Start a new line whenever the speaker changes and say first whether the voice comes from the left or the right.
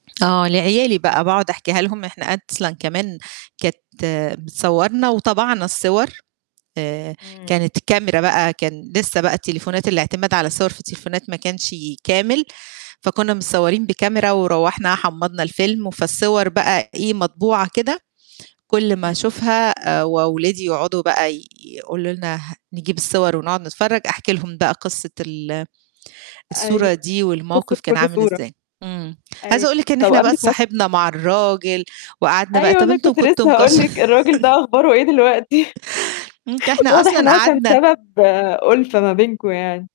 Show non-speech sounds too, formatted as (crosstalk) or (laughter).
right: آه، لعيالي بقى، باقعد أحكيها لهم إحنا أصلًا كمان كانت بتصوّرنا وطَبَعنا الصور آآ،
left: إمم.
right: كانت كاميرا بقى، كان لسه بقى التليفونات الاعتماد على الصور في التليفونات ما كانش كامل، فكنا متصوّرين بكاميرا، وروّحنا حمّضنا الفيلم، وفالصور بقى إيه، مطبوعة كده كُلّ ما
left: إمم.
right: أشوفها آآ، وولادي يقعدوا بقى ي يقولوا لنا ه نجيب الصور ونقعد نتفرّج، أحكي لهم بقى قصّة ال الصورة
left: أيوه
right: دي
left: قصّة
right: والموقف كان
left: كُلّ
right: عامل
left: صورة،
right: إزاي، امم، عايزة
left: أيوه،
right: أقول لِك إن
left: طَب
right: إحنا بقى
left: قابلِك مث
right: اتصاحبنا مع الراجل وقعدنا بقى
left: أيوه
right: طَب
left: أنا
right: أنتم
left: كنت
right: كنتم
left: لسه هاقول
right: مكش
left: لِك الراجل ده
right: (laughs)
left: أخباره إيه دلوقتي؟
right: امم، ده
left: (chuckles)
right: إحنا
left: واضح
right: أصلًا
left: إنه هو كان
right: قعدنا
left: سبب أُلفة ما بينكم يعني.